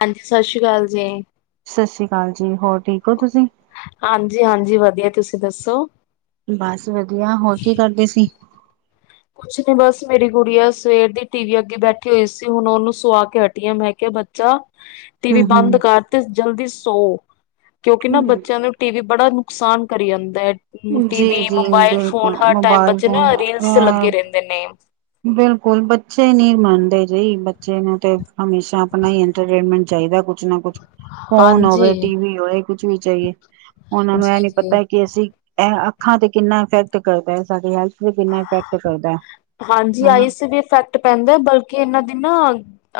ਹਾਂਜੀ ਸਸ਼ ਰੀ ਕਾਲ ਜੀ। ਸਸ ਸ੍ਰੀ ਕਾਲ ਜੀ ਹੋਰ ਠੀਕ ਹੋ ਤੁਸੀਂ। ਹਾਂਜੀ, ਹਾਂਜੀ ਵਧੀ ਬਸ ਵਧੀਆ ਹੋਰ ਕੀ ਕਰਦੇ ਸੀ। ਕੁਛ ਨੀ ਬਸ ਮੇਰੀ ਗੁੜੀਆ ਸਵੇਰ ਦੀ ਟੀ ਵੀ ਅੱਗੇ ਬੈਠੀ ਹੋਈ ਸੀ ਹੁਣ ਉਹਨੂੰ ਸੁਆ ਕੇ ਹਟੀਆਂ ਮੈਂ ਕਿਹਾ ਬੱਚਾ [inaudible] ਟੀ ਵੀ ਬੰਦ ਕਰ ਤੇ ਜਲਦੀ ਸੋ, ਕਿਉਂਕਿ ਨਾ ਹਮ ਬੱਚਿਆਂ ਨੂੰ ਟੀ ਵੀ ਬੜਾ ਨੁਕਸਾਨ ਕਰੀ ਜਾਂਦਾ ਐ। ਹੂੰ ਟੀ ਜੀ ਵੀ ਜੀ ਮੋਬਾਇਲ ਫੋਨ ਬਿਲਕੁਲ ਹਰ ਟਾਈਮ ਮੋਬਾਇਲ ਬੱਚੇ ਫੋਨ ਨਾ ਅ ਰੀਲਸ ਲੱਗੇ ਰਹਿੰਦੇ ਨੇ। ਬਿਲਕੁਲ ਬੱਚੇ ਨੀਂ ਮੰਨਦੇ ਜੀ ਬੱਚੇ ਨੂੰ ਤੇ ਹਮੇਸ਼ਾ ਆਪਣਾ ਹੀ ਇੰਟਰਟੇਨਮੈਂਟ ਚਾਹੀਦਾ ਕੁ ਕੁਛ ਨਾ ਕੁਛ, ਫੋਨ ਹਾਂਜੀ ਹੋਵੇ- ਟੀ ਵੀ ਹੋਵੇ ਕੁਛ ਵੀ ਚਾਹੀਏ ਉਹਨਾਂ ਨੂੰ ਇਹ ਜੀ ਨੀ ਜੀ ਪਤਾ ਕਿ ਅਸੀਂ ਐਹ ਅੱਖਾਂ ਤੇ ਕਿੰਨਾ ਇਫੈਕਟ ਕਰਦਾ ਐ ਸਾਡੀ ਹੈਲਥ ਤੇ ਕਿੰਨਾ ਇਫੈਕਟ ਕਰਦਾ ਐ। ਹਾਂਜੀ ਆਈਸ ਤੇ ਵੀ ਇਫੈਕਟ ਪੈਂਦਾ ਬਲਕਿ ਇਹਨਾਂ ਦੀ ਨਾ,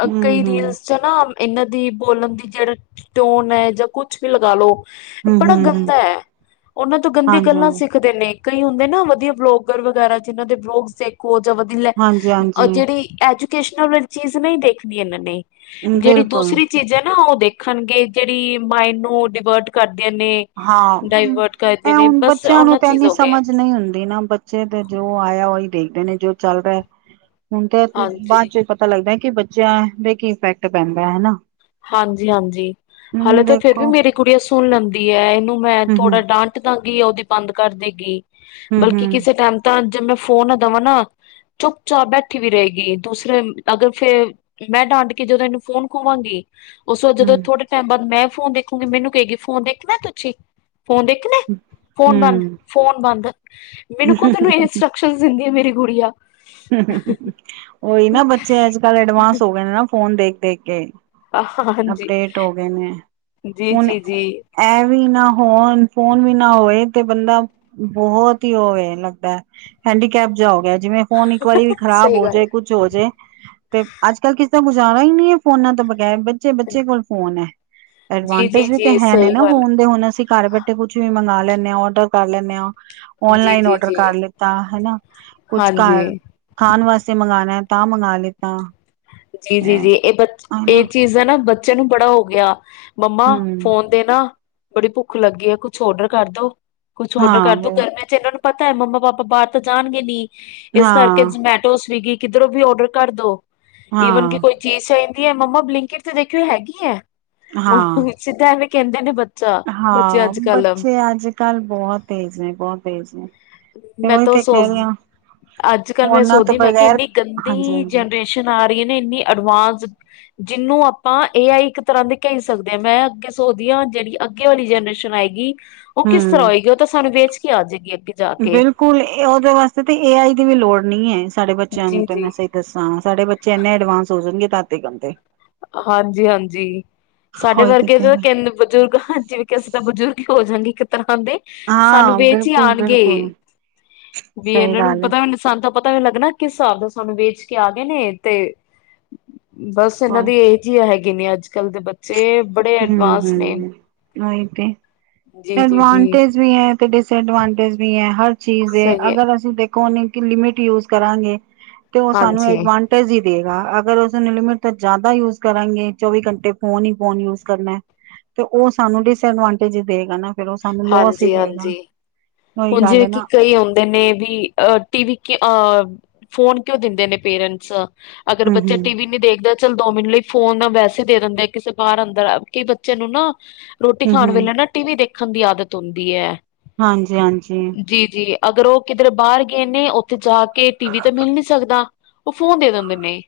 ਹਮ ਹਮ ਕਈ ਹਮ ਰੀਲਸ ਚ ਨਾ ਇਹਨਾਂ ਦੀ ਬੋਲਣ ਦੀ ਜਿਹੜਾ ਟੋਨ ਹੈ ਜਾਂ ਕੁਛ ਵੀ ਲਗਾ ਲੋ ਹਮ ਬੜਾ ਹਮ ਗੰਦਾ ਐ, ਉਹਨਾਂ ਤੋਂ ਗੰਦੀ ਹਾਂਜੀ ਗੱਲਾਂ ਹਾਂਜੀ ਸਿੱਖਦੇ ਨੇ ਕਈ ਹੁੰਦੇ ਨਾ ਵਧੀਆ ਬਲੋਗਰ ਵਗੈਰਾ ਜਿਨਾਂ ਦੇ ਬਲੋਗ ਦੇਖੋ ਜਾਂ ਵਧੀ, ਲ ਹਾਂਜੀ ਜਿਹੜੀ ਐਜੂਕੇਸ਼ਨਲ ਵਾਲੀ ਚੀਜ਼ ਨਈ ਦੇਖਣੀ ਇਨਾਂ ਨੇ ਹਾਂਜੀ ਜਿਹੜੀ ਬਿਲਕੁਲ ਦੂਸਰੀ ਚੀਜ਼ਾਂ ਨਾ ਉਹ ਦੇਖਣਗੇ ਜਿਹੜੀ ਮਾਇੰਡ ਨੂੰ ਡਿਵਰਟ ਕਰਦੀਆਂ ਨੇ ਹਾਂ ਤੇ ਹੂੰ, ਡਾਇਵਰਟ ਕਰਦੇ ਐ ਨੇ ਹੁਣ ਬਸ ਬੱਚਿਆਂ ਨੂੰ ਉਹਨਾਂ ਤਾਂ ਚੀਜ਼ ਇਨੀ ਹੋ ਗਏ ਸਮਝ ਨਈ ਹੁੰਦੀ ਨਾ ਬਚ ਬੱਚੇ ਤੇ ਜੋ ਆਇਆ ਉਹੀ ਦੇਖਦੇ ਨੇ ਜੋ ਚੱਲਦਾ, ਹੁਣ ਤਾਂ ਹਾਂਜੀ ਬਾਅਦ ਚ ਪਤਾ ਪਤਾ ਲੱਗਦਾ ਕਿ ਬੱਚਿਆਂ ਦੇ ਕੀ ਇਫੈਕਟ ਪੈਂਦਾ ਹੈ ਹਨਾ ਹਾਂਜੀ ਹਾਂਜੀ, ਹਾਲੇ ਹਮ ਤਾਂ ਫੇਰ ਵੀ ਦੇਖੋ ਮੇਰੀ ਕੁੜੀਆਂ ਸੁਣ ਲੈਂਦੀ ਹੈ ਇਹਨੂੰ ਮੈਂ ਹਮ ਥੋੜਾ ਹਮ ਡਾਂਟ ਤੇ ਬੰਦ ਈ ਆ ਉਹਦੀ ਬੰਦ ਕਰ ਦੇਗੀ, ਹਮ ਬਲਕਿ ਹਮ ਕਿਸੇ ਟਾਈਮ ਤਾਂ ਜੇ ਮੈਂ ਫੋਨ ਆ ਦਵਾਂ ਨਾ ਚੁੱਪ ਚਾਪ ਬੈਠੀ ਵੀ ਰਹੇਗੀ ਦੂਸਰੇ ਅਗਰ ਫੇਰ ਮੈਂ ਡਾਂਟ ਕੇ ਜਦੋਂ ਇਹਨੂੰ ਫੋਨ ਖੋਵਾਂਗੀ ਉਸੋ ਜਦੋਂ ਹਮ ਥੋੜੇ ਟਾਈਮ ਬਾਅਦ ਮੈਂ ਫੋਨ ਦੇਖੂਗੀ ਮੈਨੂੰ ਕਹਿਗੀ ਫੋਨ ਦੇਖਣਾ ਤੁਸੀਂ ਫੋਨ ਦੇਖਣਾ, ਫੋਨ ਬੰਦ ਹਮ -ਫੋਨ ਬੰਦ, ਮੈਨੂੰ ਕੋ ਤੈਨੂੰ ਏ ਇੰਨਸ- - ਬਣ ਸਕਦੀ ਮੇਰੀ ਗੂੜੀਆ ਉਹੀ ਨਾ ਬੱਚੇ ਅੱਜ ਕੱਲ੍ਹ ਐਡਵਾਂਸ ਹੋ ਗਏ ਨੇ ਨਾ ਫੋਨ ਦੇਖ- ਦੇਖ ਕੇ ਹਾਂਜੀ ਅਪਡੇਟ ਹੋ ਗਏ ਨੇ ਹੁਣ ਜੀ-ਜੀ-ਜੀ। ਇਹ ਵੀ ਨਾ ਹੋਣ ਫੋਨ ਵੀ ਨਾ ਹੋਏ ਤੇ ਬੰਦਾ ਬੋਹਤ ਹੀ ਉਹਵੇ ਲੱਗਦਾ, ਹੈਂਡੀਕੈਪ ਜਿਆ ਹੋ ਗਿਆ ਜਿਵੇਂ ਫੋਨ ਇੱਕ ਵਾਰੀ ਵੀ ਖ਼ਰਾਬ ਸਹੀ ਹੋ ਗੱਲ ਜਾਏ ਕੁਛ ਜੇ ਹੋ ਜੇ, ਤੇ ਅੱਜ ਕੱਲ ਕਿਸੇ ਦਾ ਗੁਜ਼ਾਰਾ ਹੀ ਨੀ ਹੈ ਫੋਨਾਂ ਤੋਂ ਬਗੈਰ ਬ ਜੇ ਹੈ। ਬੱਚੇ ਕੋਲ ਫੋਨ ਐ। ਐਡਵਾਂਟਜ ਵੀ ਤੇ ਜੀ-ਜੀ-ਜੀ ਹੈ ਨੇ ਸਹੀ ਨਾ ਗੱਲ ਫੋਨ ਦੇ ਹੁਣ ਅਸੀਂ ਘਰ ਬੈਠੇ ਕੁਛ ਵੀ ਮੰਗਾ ਲੈਂਨੇ ਆ ਔਡਰ ਕਰ ਲੈਂਨੇ ਆ, ਜੀ, ਔਨਲਾਈਨ ਜੀ, ਔਡਰ ਕਰ ਜੀ, ਲਿੱਤਾ ਹਨਾ ਕੁਛ ਹਾਂਜੀ। ਘਰ, ਖਾਣ ਵਾਸਤੇ ਮੰਗਾਣਾ ਤਾਂ ਮੰਗਵਾ ਲਿੱਤਾ ਜੀ ਜੀ ਹੈ ਜੀ ਇਹ ਬਚ, ਹਨਾ ਇਹ ਚੀਜ਼ ਨਾ ਬੱਚੇ ਨੂੰ ਬੜਾ ਹੋ ਗਿਆ, ਮੰਮਾ ਹਮ ਫੋਨ ਤੇ ਨਾ, ਬੜੀ ਭੁੱਖ ਲੱਗੀ ਆ ਕੁੱਛ ਔਡਰ ਕਰ ਦੋ, ਕੁੱਛ ਔਡਰ ਕਰਦੋ ਹਾਂ ਕਰ ਮੈਂ ਤੇ ਇਨਾਂ ਨੂੰ ਪਤਾ ਮੰਮਾ ਪਾਪਾ ਬਾਹਰ ਤੇ ਜਾਣਗੇ ਨੀ, ਇਸ ਕਰਕੇ ਹਾਂ ਜਮੈਟੋ, ਸਵੀਗੀ ਕਿੱਧਰੋਂ ਵੀ ਔਡਰ ਕਰ ਦੋ ਈਵਨ ਕਿ ਹਾਂ ਕੋਈ ਚੀਜ਼ ਚਾਹੀਦੀ ਹੈ ਮੰਮਾ ਬਲਿੰਕਿਡ ਤੇ ਦੇਖਿਓ ਹੈਗੀ ਹੈ, ਹਾਂ ਮਮਾ ਸਿੱਧਾ ਐਵੇ ਕਹਿੰਦੇ ਨੇ ਬਚ ਹਾਂ ਬੱਚੇ ਅੱਜ ਕੱਲ੍ਹ ਬੋਹਤ ਤੇਜ਼ ਨੇ ਬੋਹਤ ਤੇਜ਼ ਨੇ। ਤੇ ਮੈਂ ਉਹੀ ਤਾਂ ਉਹ ਤੇ ਕਹਿ ਰਹੀ ਸੋਚ ਹਾਂ ਅੱਜ ਕੱਲ ਮੈਂ ਫੋਨਾਂ ਤੋਂ ਸੋਚਦੀ ਆ ਮੈਂ ਕਿਹਾ ਬਗੈਰ ਇੰਨੀ ਹਾਂਜੀ ਗੰਦੀ ਹਾਂਜੀ ਜਨਰੇਸ਼ਨ ਸ਼ਨ ਆ ਰਹੀ ਹੈ ਨਾ ਇੰਨੀ ਐਡਵਾਂਸ। ਜਿਹਨੂੰ ਆਪਾਂ ਏ ਆਈ ਇੱਕ ਤਰਾਂ ਦੀ ਕਹਿ ਸਕਦੇ ਹਾਂ, ਮੈਂ ਅੱਗੇ ਸੋਚਦੀ ਹਾਂ ਜਿਹੜੀ ਅਗੇ ਆਲੀ ਜਨਰੇਸ਼ਨ ਆਏਗੀ, ਉਹ ਕਿਸ ਤਰਾਂ ਹਮ ਹੋਏਗੀ ਉਹ ਤਾਂ ਸਾਨੂੰ ਵੇਚ ਕੇ ਆ ਜਾਵੇਗੀ ਅੱਗੇ ਜਾ ਕੇ ਬਿਲਕੁਲ ਉਹਦੇ ਵਾਸਤੇ ਤੇ ਏ ਆਈ ਦੀ ਵੀ ਲੋੜ ਨਹੀਂ ਹੈ, ਸਾਡੇ ਬੱਚਿਆਂ ਨੂੰ ਜੀ ਤੇ ਜੀ ਮੈਂ ਸਹੀ। ਦੱਸਾਂ ਸਾਡੇ ਬੱਚੇ ਇੰਨੇ ਐਡਵਾਂਸ ਹੋ ਜਾਣਗੇ ਤਾ ਤਕ ਦੇ। ਹਾਂਜੀ- ਹਾਂਜੀ ਸਾਡੇ ਹੋਈ ਤੇ ਵਰਗੇ ਕਹਿ ਤਾਂ ਰਹੇ ਬਜ਼ੁਰਗ ਹਾਂਜੀ। ਕਿ ਅਸੀਂ ਤਾਂ ਬਜ਼ੁਰਗ ਹੋ ਜਾਂਣਗੇ ਇੱਕ ਤਰਾਂ ਦੇ। ਸਾਨੂੰ ਹਾਂ ਵੇਚ ਹੀ ਬਿਲਕੁਲ ਆਉਣਗੇ, ਬਿਲਕੁਲ ਵੀ ਸਹੀ ਇਹਨਾਂ ਨੂੰ ਗੱਲ ਹੈ ਪਤਾ ਮੈੂੰ- ਸਾਨੂੰ ਤਾਂ ਪਤਾ ਵੀ ਲੱਗਣਾ ਕਿਸ ਹਿਸਾਬ ਦਾ ਸਾਨੂੰ ਵੇਚ ਕੇ ਆ ਗਏ ਨੇ, ਤੇ ਬਸ। ਉਹਨਾਂ ਹੋਰ ਦੀ ਏਜੀ ਹੈਗੀ ਨੇ ਅੱਜ ਕੱਲ ਦੇ ਬੱਚੇ ਬੜੇ ਐਡਵਾਂਸ ਨੇ। ਨਹੀ ਤੇ। ਜੀ ਜੀ ਜੀ ਐਡਵਾਂਟੇਜ ਵੀ ਹੈ ਤੇ, ਡਿਸਐਡਵਾਂਟੇਜ ਵੀ ਹੈ, ਹਰ ਚੀਜ਼ ਦੇ ਸਹੀ ਹੈ ਅਗਰ ਅਸੀਂ ਦੇ- ਕੀ ਲਿਮਿਟ ਯੂਜ ਕਰਾਂਗੇ ਤੇ ਉਹ ਸਾਨੂੰ ਹਾਂਜੀ ਐਡ ਵਾਨ - ਟੇਜ ਹੀ ਦੇਗਾ ਅਗਰ ਉਸ ਲਿਮਿਟ ਤਾਂ ਜ਼ਿਆਦਾ ਯੂਜ ਕਰਾਂਂਗੇ ਚੌਵੀ ਘੰਟੇ ਫੋਨ ਹੀ ਫੋਨ ਯੂਜ ਕਰਨਾ ਹੈ, ਤੇ ਤੇ ਉਹ ਸਾਨੂੰ ਦਿਸ ਐਡਵਾਂਟੇਜ ਹੀ ਦੇਗਾ ਫੇਰ ਸਾਨੂੰ ਲੋਸ ਹੀ ਹਾਂਜੀ ਦੇਗਾ। ਹਾਂਜੀ। ਉਹੀ ਹੁਣ ਗੱਲ ਹੈ ਜਿਵੇਂ ਕਿ ਨਾ ਕਰਿਏ ਹੁਣ। ਨੇ ਵੀ ਅਹ ਟੀਵ ਅ ਫੋਨ ਕਿਉਂ ਦਿੰਦੇ ਨੇ ਪੇਰੈਂਟਸ। ਅਗਰ ਹਮ ਬੱਚਾ ਹਮ ਟੀ ਵੀ ਨੀ ਦੇਖਦਾ, ਦੋ ਮਿੰਟ ਲਈ ਫੋਨ ਨਾ ਵੈਸੇ ਦੇ ਦਿੰਦੇ ਕਿਸੇ ਬਾਹਰ ਅੰਦਰ ਕਈ ਬੱਚੇ ਨੂੰ ਨਾ ਰੋਟੀ ਹਮ ਖਾਣ ਹਮ ਵੇਲੇ ਨਾ ਟੀਵੀ ਦੇਖਣ ਦੀ ਆਦਤ ਹੁੰਦੀ ਹੈ। ਹਾਂਜੀ- ਹਾਂਜੀ। ਜੀ- ਜੀ ਅਗਰ ਉਹ ਕਿਧਰੇ ਬਾਹਰ ਗਏ ਨੇ ਉੱਥੇ ਜਾ ਕੇ ਟੀ ਵੀ ਤੇ ਮਿਲ ਨੀ ਸਕਦਾ। ਤੇ ਫੋਨ ਦੇ ਦਿਦੇ ਨੇ।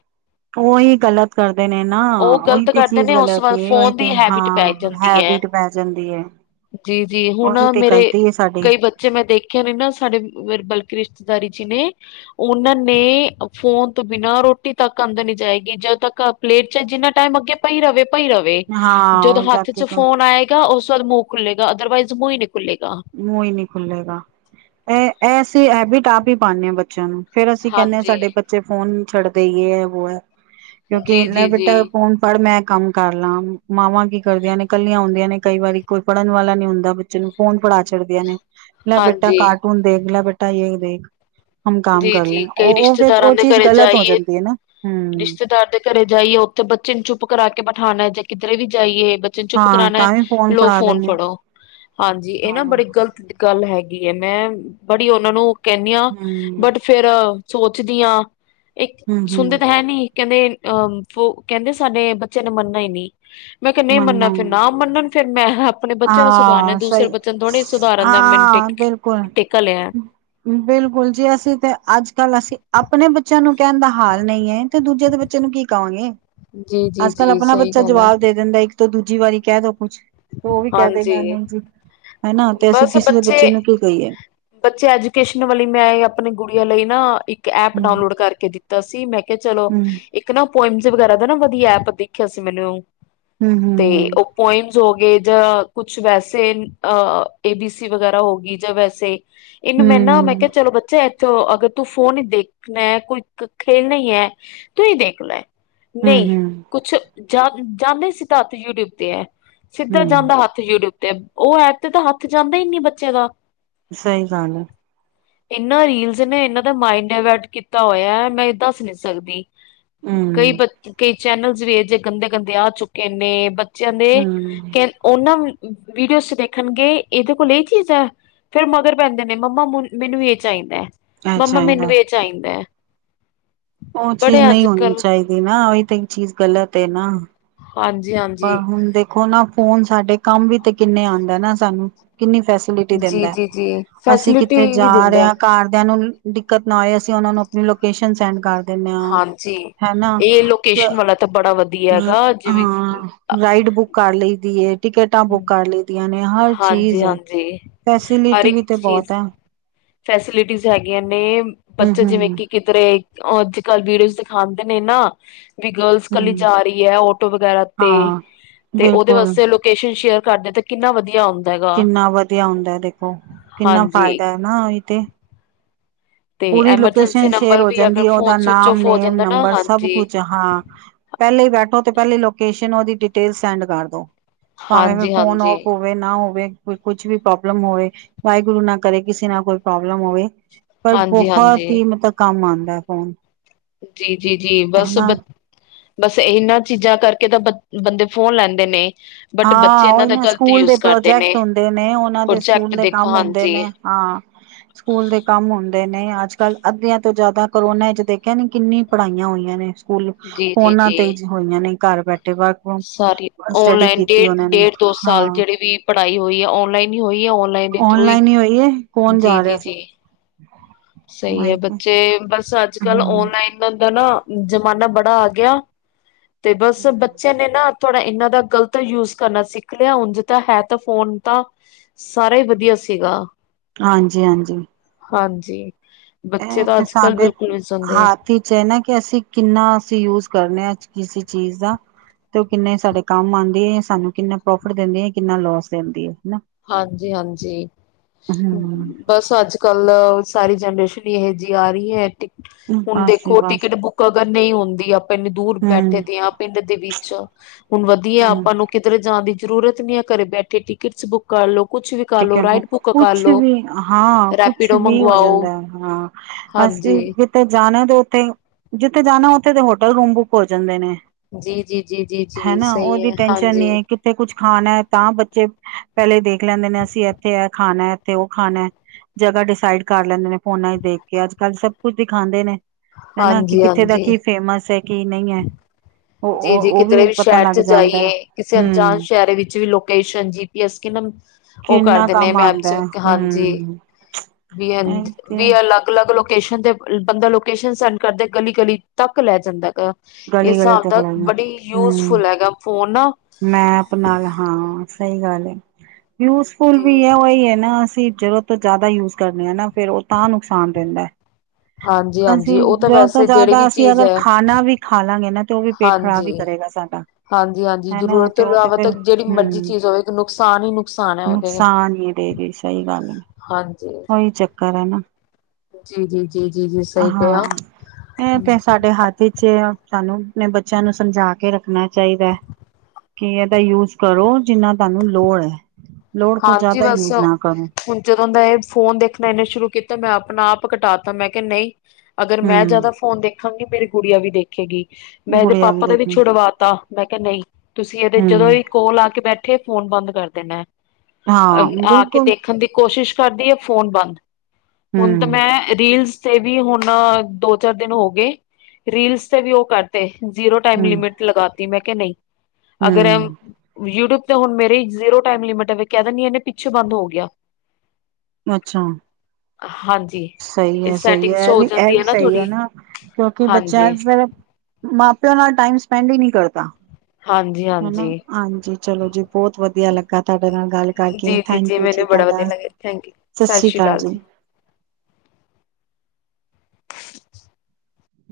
ਉਹੀ ਗਲਤ ਕਰਦੇ ਨੇ ਨਾ, ਉਹ ਉਹੀ ਗ਼ਲਤ ਤੇ ਕਰਦੇ ਚੀਜ਼ ਨੇ ਉਸ ਤੋਂ ਗਲਤ ਬਾਅਦ ਉਹੀ ਫੋਨ ਦੀ ਤੇ ਹੈਬਿਟ ਪੈ ਹਾਂ, ਜਾਂਦੀ ਹੈ। ਹੈਬਿਟ। ਆ ਜਾਂਦੀ ਐ। ਜੀ- ਜੀ ਹੁਣ ਔ ਮੇਰੇ ਕਈ। ਬੱਚੇ ਮੈਂ ਦੇਖਿਆ ਨੇ ਨਾ ਸਾਡੇ ਕਲਕਿ ਰਿਸ਼ਤੇਦਾਰੀ ਚ ਈ ਨੇ। ਉਹਨਾਂ ਨੇ ਫੋਨ ਤੋਂ ਬਿਨਾਂ ਰੋਟੀ ਤੱਕ ਅੱਦਰ ਨਹੀ ਜਾਏਗੀ, ਜਦੋਂ ਤੱਕ ਪਲੇਟ ਚ ਜਿੰਨਾ ਟਾਈਮ ਅੱਗੇ ਪਈ ਰਵੇ- ਪਈ ਰਵੇ, ਜਦੋਂ ਹਾਂ ਜਾ ਹੱਥ ਚ ਕੇ ਫੋਨ ਆਏ ਤੋ ਉਸ ਬਾਦ ਮੂੰਹ ਖੁੱਲੇਗਾ ਅਦਰਵਾਈਜ਼ ਮੂੰਹ ਹੀ ਨਹੀਂ ਖੁੱਲੇਗਾ। ਮੂੰਹ ਹੀ ਨਹੀਂ ਖੁੱਲੇਗਾ, ਇਹ ਇਹਸੀਂ ਹੈਬੀਟ ਆਪ ਹੀ ਪਾਣੇ ਆ ਬੱਚਿਆਂ ਨੂੰ। ਫੇਰ ਅਸੀਂ ਕਹਿੰਦੇ ਹਾਂ ਹਾਂਜੀ ਸਾਡੇ ਬੱਚੇ ਫੋਨ ਨੀ ਛੱਡਦੇ ਜੇ ਹੈ- ਵੋ ਹੈ ਕਿਉਂਕਿ ਜੀ ਜੀ ਲੇਬੇਟ ਜੀ ਫੋਨ। ਪਰ ਮੈਂ ਕੰਮ ਕਰ ਲਾਂ ਮਾਵਾਂ ਕੀ ਕਰਦੀਆਂ ਨੇ ਕੱਲੀਆਂ ਹੁੰਦੀਆਂ ਨੇ ਕਈ ਵਾਰੀ ਕੋਈ ਫੜਨ ਵਾਲਾ ਨੀ ਹੁੰਦਾ ਬੱਚੇ ਨੂੰ, ਫੋਨ। ਪੜਾ ਚੜਦੀਆਂ ਨੇ ਲੈ ਬੇਟਾ ਹਾਂਜੀ ਕਾਰਟੂਨ ਦੇਖ ਲੈ ਬੇਟਾ ਯੇ ਦੇਖ। ਹਮ ਕਾਮ ਜੀ ਕਰ ਲੈ ਜੀ ਕਈ ਉਹ- ਉਹ ਰਿਸ਼ਤੇਦਾਰਾਂ ਉਹ ਦੇ ਚੀਜ਼ ਘਰੇ ਗ਼ਲਤ ਹੋ ਜਾਈਏ ਜਾਂਦੀ ਹੈ ਨਾ, ਹੂੰ। ਰਿਸ਼ਤੇਦਾਰ ਦੇ ਘਰੇ ਜਾਈਏ ਉੱਥੇ ਬੱਚੇ ਨੂੰ ਚੁੱਪ ਕਰਾ ਕੇ ਬਿਠਾਣਾ ਜਾਂ ਕਿਧਰੇ ਵੀ ਜਾਈਏ, ਬ- ਜੇ ਚੁੱਪ ਹਾਂ ਕਰਾਣਾ ਤਾਂ ਵੀ ਲੋ ਫੜਾ ਫੋਨ ਦਿੰਦੇ ਫੜੋ ਹਾਂਜੀ ਇਹ ਹਾਂ ਨਾ ਬੜੀ ਗ਼ਲਤ। ਗੱਲ ਹੈਗੀ ਹੈ, ਮੈਂ ਬੜੀ ਉਹਨਾਂ ਨੂੰ ਕਹਿੰਣੀ ਆ। ਹਮ ਫੇਰ ਓਸ ਸੋਚਦੀ ਆ ਇੱਕ ਹਮ ਸੁਣਦੇ ਹਮ ਤਾਂ ਹੈ ਨੀ ਕਹਿੰਦੇ। ਆ ਬੋ ਕਹਿੰਦੇ ਸਾਡੇ ਬੱਚਿਆਂ ਨੇ ਮੰਨਨਾ ਹੀ ਈ ਨਹੀਂ, ਮੈਂ ਕਿਹਾ ਨਹੀਂ ਮੰਨਨਾ ਨਾ ਮੰਨਣ। ਫੇਰ ਮੈਂ ਆਪਣੇ ਬੱਚਿਆਂ ਨੂੰ ਸੁਧਾਰਨ ਹਾਂ ਦੂਸਰੇ ਸਹੀ ਬੱਚਿਆਂ ਨੂੰ ਥੋੜੇ ਸੁਧਾਰਨ ਦਾ ਮੈਨ ਟੇ ਹਾਂ ਬਿਲਕੁਲ ਟੇਕਾ ਲਿਆ। ਬਿਲਕੁਲ ਜੀ ਅਸੀਂ ਤੇ ਅੱਜ ਕੱਲ ਅਸੀਂ। ਆਪਣੇ ਬੱਚਿਆਂ ਨੂੰ ਕਹਿਣ ਦਾ ਹਾਲ ਨਹੀਂ ਹੈ, ਤੇ ਦੂਜੇ ਦੇ ਬੱਚਿਆਂ ਨੂੰ ਕੀ ਕਹੋ ਗੇ। ਜੀ ਜੀ ਅੱਜ ਕੱਲ ਜੀ ਆਪਣਾ ਸਹੀ ਬੱਚਾ ਗੱਲ ਆ ਜਵਾਬ ਦੇ ਦਿੰਦਾ ਇੱਕ ਤੋਂ ਦੂਜੀ ਵਾਰੀ ਕਹਿ ਦੋ ਕੁੱਛ। ਓ ਵੀ ਕੈ ਦੇ ਹਾਂਜੀ ਗਾ ਨਈ ਜੀ ਹਨਾ ਤੇ ਅਸੀਂ ਕਿਸੇ ਦੇ ਬੱਚੇ ਨੂੰ ਕੀ ਕਈਏ? ਬੱਚੇ ਐਜੂਕੇਸ਼ਨ ਵਾਲੀ ਮੈਂ ਆਪਣੀ ਗੁੜੀਆਂ ਲਈ ਨਾ ਇੱਕ ਐਪ ਹਮ ਡਾਊਨਲੋਡ ਕਰਕੇ ਦਿੱਤਾ ਸੀ ਮੈਂ ਕੇਆ ਚਲੋ ਹਮ ਇੱਕ ਨਾ ਪੋਇਮ ਸੀ ਵਗੈਰਾ ਦਾ ਨਾ ਵਧੀਆ ਐਪ ਦਿਖਿਆ ਸੀ ਮੈਨੂੰ। ਹੂ ਹੂ ਤੇ ਓ ਪੋਇਮਸ ਹੋ ਗੇ ਜ ਕੁਛ ਵੈਸੇ ਅ ਏ ਬੀ ਸੀ ਵਗੈਰਾ ਹੋਗੀ ਜਾਂ ਵੈਸੇ ਹਮ ਇਨੂੰ ਮੈਂ ਨਾ ਮੈਂ ਹਮ ਕੇਆ ਚਲੋ ਬੱਚਾ ਅਗਰ ਤੂੰ ਫੋਨ ਈ ਦੇਖਣਾ ਐ ਕੋਈ ਖੇਲਣਾ ਈ ਐ ਤੂੰ ਈ ਦੇਖ ਲੈ। ਨਈ ਹੂੰ-ਹੂੰ-ਹੂੰ ਕੁਛ ਜਾ ਜਾਂਦੇ ਸਿਧਾ ਹੱਥ ਯੂਟਿਊਬ ਤੇ ਐ। ਸਿੱਦਾ ਜਾਂਦਾ ਹੱਥ ਯੂਟਿਊਬ ਤੇ ਓ ਐੱਪ ਤੇ ਤਾਂ ਹੱਥ ਜਾਂਦਾ ਈ ਨੀ ਬੱਚੇ ਦਾ ਸਈ ਗੱਲ ਐ। ਇਨਾਂ ਰੀਲਸ ਨੇ ਇਨਾਂ ਦਾ ਮਾਇਡ ਡਾਇਵਰਟ ਕੀਤਾ ਹੋਇਆ ਮੈਂ ਦੱਸ ਨੀ ਸਕਦੀ। ਹੁੰ ਕਈ ਕਈ ਚੈਨਲਸ ਵੀ ਇਹੋ ਜੇ ਗੰਦੇ ਗੰਦੇ ਆ ਚੁੱਕੇ ਨੇ ਬੱਚਿਆਂ ਦੇ ਹੂੰ-ਹੂੰ ਓਨਾਂ ਵੀਡੀਓ ਚ ਦੇਖਣਗੇ ਏਦੇ ਕੋਲ ਏ ਕੀ ਹੇਗਾ। ਫੇਰ ਮਗਰ ਪੈਂਦੇ ਨੇ ਮੰਮਾ ਮੁ ਮੈਨੂੰ ਏ ਚਾਈਦਾ। ਇਹ ਮੰਮਾ ਮੈਨੂੰ ਚਾਹੀਦਾ ਵੀ ਏ ਚਾਈਦੈ। ਓ ਚੀਜ਼ ਨਈ ਹੋਣੀ ਚਾਈਦੀ ਨਾ ਓਈ ਤੇ ਏਕ ਚੀਜ਼ ਗ਼ਲਤ ਏ ਨਾ। ਹਾਂਜੀ ਹਾਂਜ ਪਰ ਹੁਣ ਦੇਖੋ ਨਾ ਫੋਨ ਸਾਡੇ ਕੰਮ ਵੀ ਤੇ ਕਿੰਨੇ ਆਂਦਾ ਏ ਨਾ ਸਾਨੂੰ ਕਿੰਨੀ ਫੈਸ ਲੀਟੀ ਦਿੰਦਾ ਏ ਜੀ-ਜੀ-ਜੀ ਅਸੀਂ ਫੈਸਿਲਿਟੀ ਕਿੱਥੇ ਵੀ ਜਾ ਰੇ ਦਿੰਦਾ ਆਂ ਘਰਦਿਆਂ ਨੂੰ ਦਿੱਕਤ ਨਾ ਆਏ ਅਸੀਂ ਓਨਾਂ ਨੂੰ ਆਪਣੀ ਲੋਕੇਸ਼ਨ ਸੈਂਡ ਕਰ ਦੇਨੇ ਆਂ ਹਾਂਜੀ। ਹੈਨਾ ਇਹ ਅ ਲੋਕੇਸ਼ਨ ਵਾਲਾ ਤਾਂ ਬੜਾ ਵਧੀਆ ਹੈਗਾ ਜਿਵੇਂ ਹਾਂ ਰਾਈਡ ਬੁੱਕ ਕਰ ਲਈ ਦੀ ਏ ਟਿਕਟਾਂ ਬੁੱਕ ਕਰ ਲਈ ਨੇ ਹਰ ਚੀਜ਼ ਐ ਹਾਂਜੀ-ਹਾਂਜੀ ਹਰ ਫੈਸਿਲਿਟੀ ਇੱਕ ਵੀ ਤੇ ਚੀਜ਼ ਬੌਤ ਐ। ਫੈਸਿਲਿਟੀਜ਼ ਹੈਗੀਆਂ ਨੇ ਬੱਚੇ ਜਿਵੇਂ ਹੂੰ-ਹੂੰ-ਹੂੰ ਕਿ ਕਿਧਰੇ ਓ ਅੱਜ ਕੱਲ ਵੀਡੀਓਜ਼ ਦਿਖਾਂਦੇ ਨੇ ਨਾ। ਵੀ ਗਰਲਸ ਕੱਲੀ ਜਾ ਰੀ ਐ ਔਟੋ ਵਗੈਰਾ ਤੇ ਹਾਂ ਤੇ ਓਦੇ ਬਿਲਕੁਲ ਵਾਸਤੇ ਲੋਕ ਲੋਕੇਸ਼ਨ ਸ਼ੇਅਰ ਕਰਦੇ ਤੇ ਕਿੰਨਾ ਵਧੀਆ ਆਉ ਕਿੰਨਾ ਵਧੀਆ ਹੁੰਦਾ ਦੇਖੋ ਕਿੰਨਾ ਹਾਂਜੀ ਫਾਇਦਾ ਐ ਨਾ ਓਈ ਤੇ। ਤੇ ਪੂਰੀ ਐਮਰਜੈਂਸੀ ਲੋਕੇਸ਼ਨ ਸ਼ੇਅਰ ਨੰਬਰ ਹੋ ਵੀ ਜਾਂਦੀ ਅਗਰ ਐ ਓਦਾ ਫੋਨ ਸਵਿਚ ਨਾਮ, ਔਫ ਹੋ ਨੇਮ, ਜਾਂਦਾ ਨਾ ਨੰਬਰ ਸਭ ਹਾਂਜੀ ਕੁਜ। ਹਾਂ, ਪੈਲੇ ਬੈਠੋ ਤੇ ਪੈਲੇ ਲੋਕੇਸ਼ਨ ਓਦੀ ਡਿਟੇਲ ਸੈਂਡ ਕਰ ਦੋ। ਭਾਵੇਂ ਫੇ ਹਾਂਜੀ ਫੋਨ ਹਾਂਜੀ ਓਫ ਹੋ। ਹੋਵੇ ਨਾ ਹੋਵੇ ਕੋ ਕੁਛ ਵੀ ਪ੍ਰੋਬਲਮ ਹੋਵੇ ਵਾਹਿਗੁਰੂ ਨਾ ਕਰੇ ਕਿਸੇ ਨਾਲ ਕੋਈ ਪ੍ਰੋਬਲਮ ਹੋਵੇ। ਪਰ ਹਾਂਜੀ ਬਹੁਤ ਹਾਂਜੀ ਹੀ ਮਤਲ ਕੰਮ ਆਉਂਦਾ ਏ ਫੋਨ। ਜੀ, ਜੀ, ਜੀ ਬਸ ਬ ਹਨਾ ਬਸ ਏਨਾਂ ਚੀਜ਼ਾਂ ਕਰਕੇ ਤਾਂ ਬ ਬੰਦੇ ਫੋਨ ਲੈਂਦੇ ਨੇ। ਬਟ ਬੱਚੇ ਹਾਂ ਇਹਨਾਂ ਓਈ ਦਾ ਨਾ ਗ਼ਲਤ ਸਕੂਲ ਦੇ ਯੂਜ ਕਰਦੇ ਪ੍ਰੋਜੈਕਟ ਹੁੰਦੇ ਨੇ ਓਨਾਂ ਦੇ ਸਕੂਲ ਪ੍ਰੋਜੈਕਟ ਦੇ ਕੰਮ ਦੇਖੋ ਹੁੰਦੇ ਹਾਂਜੀ ਨੇ। ਹਾਂ ਸਕੂਲ ਦੇ ਕੰਮ ਹੁੰਦੇ ਨੇ ਅੱਜ ਕੱਲ ਅੱਧਿਆਂ ਤੋਂ ਜਿਆਦਾ ਕਰੋਨਾ ਚ ਦੇਖਿਆ ਨੀ ਕਿੰਨੀ ਪੜ੍ਹਾਈਆਂ ਹੋਈਆਂ ਨੇ। ਸਕੂਲ ਜੀ ਜੀ ਫੋਨਾਂ ਤੇਈ ਜੀ ਹੋਈਆਂ ਨੇ ਘਰ ਬੈਠੇ ਵ ਸਾਰੀ ਔਨਲਾਈਨ ਡੇ ਡੇਢ ਦੋ ਸਾਲ ਹਾਂ ਜੇੜੀ ਵੀ ਪੜ੍ਹਾਈ ਹੋਈ ਆ ਔਨਲਾਈਨ ਹੀ ਹੋਈ ਆ ਔਨਲਾਈਨ ਦੇ ਥਰੂ ਈ। ਔਨਲਾਈਨ ਹੀ ਹੋਈ ਕੌਣ ਜਾ ਰੇਆ ਸੀ? ਸਹੀ ਐ ਮਾਇਕੇ ਬੱਚੇ ਬਸ ਅੱਜ-ਕੱਲ ਹੂੰ ਔਨਲਾਈਨ ਦਾ ਨਾ ਜਮਾਨਾ ਬੜਾ ਆ ਗਿਆ ਤੇ ਬਸ ਬੱਚਿਆਂ ਨੇ ਨਾ ਥੋੜ੍ਹਾ ਇਹਨਾਂ ਦਾ ਗ਼ਲਤ ਯੂਜ ਕਰਨਾ ਸਿੱਖ ਲਿਆ ਉਂਝ ਤਾਂ ਹੈ ਤਾਂ ਫੋਨ ਤਾਂ ਸਾਰਾ ਹੀ ਵਧੀਆ ਸੀਗਾ। ਹਾਂਜੀ ਹਾਂਜੀ। ਹਾਂਜੀ, ਬੱਚੇ ਤਾਂ ਅੱਜ-ਕੱਲ ਬਿਲਕੁਲ ਵੀ ਨੀਂ ਸੋਣਦੇ। ਇਚ ਐ ਨਾ ਕਿ ਅਸੀਂ ਕਿੰਨਾ ਅਸੀਂ ਯੂਜ ਕਰਨੇ ਆਂ ਕਿਸੇ ਚੀਜ਼ ਦਾ। ਤੇ ਉਹ ਕਿੰਨੇ ਸਾਡੇ ਕੰਮ ਆਂਦੀ ਏ, ਸਾਨੂੰ ਕਿੰਨਾ ਪ੍ਰੋਫਿਟ ਦਿੰਦੇ ਏ, ਕਿੰਨਾ ਲੋਸ ਦਿੰਦੀ ਐ। ਹਨਾ? ਹਾਂਜੀ ਹਾਂਜੀ ਹੂੰ ਬਸ ਅੱਜ-ਕੱਲ ਸਾਰੀ ਜਨਰੇਸ਼ਨ ਈ ਇਹੋ ਜਿਹੀ ਆ ਰਹੀ ਐ ਟਿਕ ਹੁਣ ਬਸ ਜੀ ਦੇਖੋ ਬਸ ਟਿਕਟ ਬੁੱਕ ਕਗਰ ਨ੍ਹੀਂ ਹੁੰਦੀ ਆਪਾਂ ਇੰਨੀ ਦੂਰ ਹੂੰ ਬੈਠੇ ਦੇ ਆਂ ਪਿੰਡ ਦੇ ਵਿੱਚ, ਹੁਣ ਵਧੀਆ ਹੂੰ ਆਪਾਂ ਨੂੰ ਕਿਧਰੇ ਜਾਣ ਦੀ ਜ਼ਰੂਰਤ ਨੀ ਏ, ਘਰੇ ਬੈਠੇ ਟਿਕਟਸ ਬੁੱਕ ਕਰ ਲੋ ਕੁਛ ਵੀ ਕਰ ਲੋ, ਟਿਕਟ ਰਾਈਡ ਬੁੱਕ ਕਰ ਕੁਛ ਲੋ, ਵੀ ਹਾਂ ਕੁਛ ਰੈਪੀਡੋ ਵੀ ਹੋ ਮੰਗਵਾਓ। ਹਾਂਜੀ। ਤੇ ਜਾਣਾ ਤੇ ਉੱਥੇ, ਜਿੱਥੇ ਜਾਣਾ ਉੱਥੇ ਦੇ ਹੋਟਲ ਰੂਮ ਬੁੱਕ ਹੋ ਜਾਂਦੇ ਨੇ। ਜੀ ਜੀ ਜੀ ਜੀ ਜੀ ਸਹੀ ਐ, ਹਾਂਜੀ। ਇੱਥੇ ਕੁਛ ਖਾਣਾ, ਤਾਂ ਬੱਚੇ ਪਹਿਲੇ ਦੇਖ ਲੈਂਦੇ ਨੇ, ਅਸੀਂ ਇੱਥੇ ਇਹ ਖਾਣਾ ਇੱਥੇ ਉਹ ਖਾਣਾ। ਜਗ੍ਹਾ ਡਿਸਾਈਡ ਕਰ ਲੈਂਦੇ ਨੇ ਫੋਨਾ ਚ ਦੇਖ ਕੇ, ਅੱਜ-ਕੱਲ੍ਹ ਸਭ ਕੁਛ ਦਿਖਾਂਦੇ ਨੇ। ਹਨਾ? ਕਿ ਹਾਂਜੀ ਕਿੱਥੇ ਦਾ ਹਾਂਜੀ ਕੀ ਫੇਮਸ ਐ, ਕੀ ਨਈਂ ਐ। ਜੀ ਜੀ ਕਿਧਰੇ ਵੀ ਸ਼ਹਿਰ ਚ ਹੈ। ਜਾਈਏ, ਕਿਸੇ ਅਣਜਾਨ ਹਮ ਸ਼ਹਿਰ ਵਿੱਚ ਵੀ ਲੋਕੇਸ਼ਨ ਜੀ ਯਸ ਕਿਨਮ ਉਹ ਕਰ ਕਿੰਨਾ ਦਿਨੇ ਨੇ ਕੰਮ ਮੈਪ ਆਉਂਦਾ ਚ ਹੈ। ਹਾਂਜੀ ਹਮ ਵੀ ਇਹ ਵੀ ਤੇ ਲੱ ਗ ਅਲੱਗ ਲੋਕੇਸ਼ਨ ਤੇ, ਬੰਦਾ ਲੋਕੇਸ਼ਨ ਸੈਂਡ ਕਰਦੇ ਗਲੀ-ਗਲੀ ਤੱਕ ਲੈ ਜਾਂਦਾ ਗਾ। ਇਸ ਗਲੀ ਗਲੀ ਹਿਸਾਬ ਤੱਕ ਦਾ ਲਾਈਆਂ ਬੜੀ ਯੂਜਫੁਲ ਹੈਗਾ ਫੋਨ ਨਾ। ਮੈਂਪ ਨਾਲ ਹਾਂ, ਸਹੀ ਗੱਲ ਐ। ਯੂਜਫੁਲ ਵੀ ਜੀ। ਐ, ਉਹੀ ਐ ਨਾ ਅਸੀਂ ਜ਼ਰੂਰਤ ਤੋਂ ਜ਼ਿਆਦਾ ਯੂਜ ਕਰਨੇ ਆ ਨਾ ਫਿਰ ਉਹ ਤਾਂ ਨੁਕਸਾਨ ਦੇਂਦਾ। ਹਾਂਜੀ-ਹਾਂਜੀ ਅਸੀਂ ਉਹ ਤਾਂ ਜ਼ਰੂਤ ਤੋਂ ਵੈਸੇ ਜਿਹੜੀ ਜ਼ਿਆਦਾ ਵੀ ਅਸੀਂ ਚੀਜ਼ ਅਗਰ ਹੈ ਖਾਣਾ ਵੀ ਖਾ ਲਾਂਗੇ ਨਾ ਤੇ ਉਹ ਵੀ ਪੇਟ ਖ਼ਰਾਬ ਈ ਹਾਂਜੀ। ਕਰੇਗਾ ਸਾਡਾ। ਹਾਂਜੀ-ਹਾਂਜੀ ਹੇਨਾ ਜ਼ਰੂਰਤ ਤੇ ਤੋਂ ਉਹ ਤੇ ਇਲਾਵਾ ਫੇਰ, ਤਾਂ ਜਿਹੜੀ ਹਂ ਮਰਜ਼ੀ ਚੀਜ਼ ਹੋਵੇ ਨੁਕਸਾਨ ਹੀ ਨੁਕਸਾਨ ਹੈ ਉਹਦੇ। ਨੁਕਸਾਨ ਈ ਐਦ ਚ। ਸਹੀ ਗੱਲ ਐ। ਹਾਂਜੀ। ਕਰੇ ਨਾ, ਜੀ-ਜੀ, ਜੀ-ਜੀ, ਜੀ ਸਹੀ ਕਿਹਾ। ਹਾਂ ਇਹ ਤੇ ਸਾਡੇ ਹੱਥ ਵਿਚ ਐ, ਸਾਨੂੰ ਆਪਣੇ ਬੱਚਿਆਂ ਨੂੰ ਸਮਝਾ ਕੇ ਰੱਖਣਾ ਚਾਈਦਾ ਐ। ਕਿ ਇਹਦਾ ਯੂਜ ਕਰੋ, ਜਿੰਨਾ ਤੁਹਾਨੂੰ ਲੋੜ ਐ, ਲੋੜ ਤੋਂ ਹਾਂਜੀ ਜ਼ਿਆਦਾ ਬਸ ਯੂਜ ਨਾ ਕਰੋ। ਹੁਣ ਜਦੋਂ ਦਾ ਇਹ ਫੋਨ ਦੇਖਣਾ ਇੰਨੇ ਸ਼ੁਰੂ ਕੀਤਾ, ਮੈਂ ਆਪਣਾ ਆਪ ਕਟਾ ਤਾ ਮੈਂ ਕਿਆ ਨਈ। ਅਗਰ ਮੈਂ ਜ਼ਿਆਦਾ ਫੋਨ ਦੇਖਾਂਗੀ, ਮੇਰੀ ਗੁੜੀਆ ਵੀ ਦੇਖੇਗੀ। ਮੈਂ ਇਹਦੇ ਪਾਪਾ ਦਾ ਵੀ ਛੁਡਵਾਤਾ, ਮੈਂ ਕਿਆ ਨਈ ਤੁਸੀਂ ਇਹਦੇ ਜਦੋਂ ਵੀ ਕੋਲ ਆ ਕੇ ਬੈਠ ਠੇ, ਫੋਨ ਬੰਦ ਕਰ ਦੇਣਾ। ਅ ਆ ਕੇ ਦੇਖਣ ਦੀ ਕੋਸ਼ਿਸ਼ ਕਰਦੀ ਐ, ਫੋਨ ਬੰਦ ਹੁਣ ਤਾਂ ਮੈਂ ਰੀਲਸ ਤੇ ਵੀ ਹੁਣ ਦੋ-ਚਾਰ ਦਿਨ ਹੋਗੇ, ਰੀਲਸ ਤੇ ਵੀ ਉਹ ਕਰਤ ਤੇ ਜ਼ੀਰੋ ਟਾਈਮ ਲਿਮਿਟ ਲਗਾਤੀ, ਮੈਂ ਕਿਆ ਨਈ। ਅਗਰ ਯੂਟਿਊਬ ਤੇ ਹੁਣ ਮੇਰੇ ਜ਼ੀਰੋ ਟਾਈਮ ਲਿਮਿਟ ਵੇ, ਕਹਿ ਦੇਨੀ ਇਹਨੇ ਪਿੱਛੇ ਬੰਦ ਹੋ ਗਿਆ। ਅੱਛਾ। ਹਾਂਜੀ। ਸਈ ਐ-ਸਈ ਸੈਟਿੰਗ ਹੋ ਐ ਐ ਜਾਂਦੀ ਵੀ ਹੈ ਸਹੀ ਐ ਥੋੜੀ ਨਾ, ਕਿਓਂਕਿ ਬੱਚਿਆਂ ਹਾਂਜੀ ਚ ਫਿਰ ਮਾਂ-ਪਿਓ ਨਾਲ ਟਾਈਮ ਸਪੈਂਡ ਈ ਨੀ ਕਰਦਾ। ਹਾਂਜੀ ਹਾਂ ਹਨਾ ਹਾਂਜੀ ਚਲੋ ਜੀ ਬੋਤ ਵਧੀਆ ਲੱਗਾ ਤਾਡੇ ਨਾਲ ਗੱਲ ਕਰਕੇ। ਜੀ ਥੈਂਕ ਯੂ ਜੀ ਮੈਨੂੰ ਬੜਾ ਵਧੀਆ ਤਾਡਾ, ਲੱਗਿਆ ਥੈਂਕ ਯੂ ਸਤਿ ਸਸ ਰੀ ਸ਼੍ਰੀ ਕਾਲ ਅਕਾਲ ਜੀ।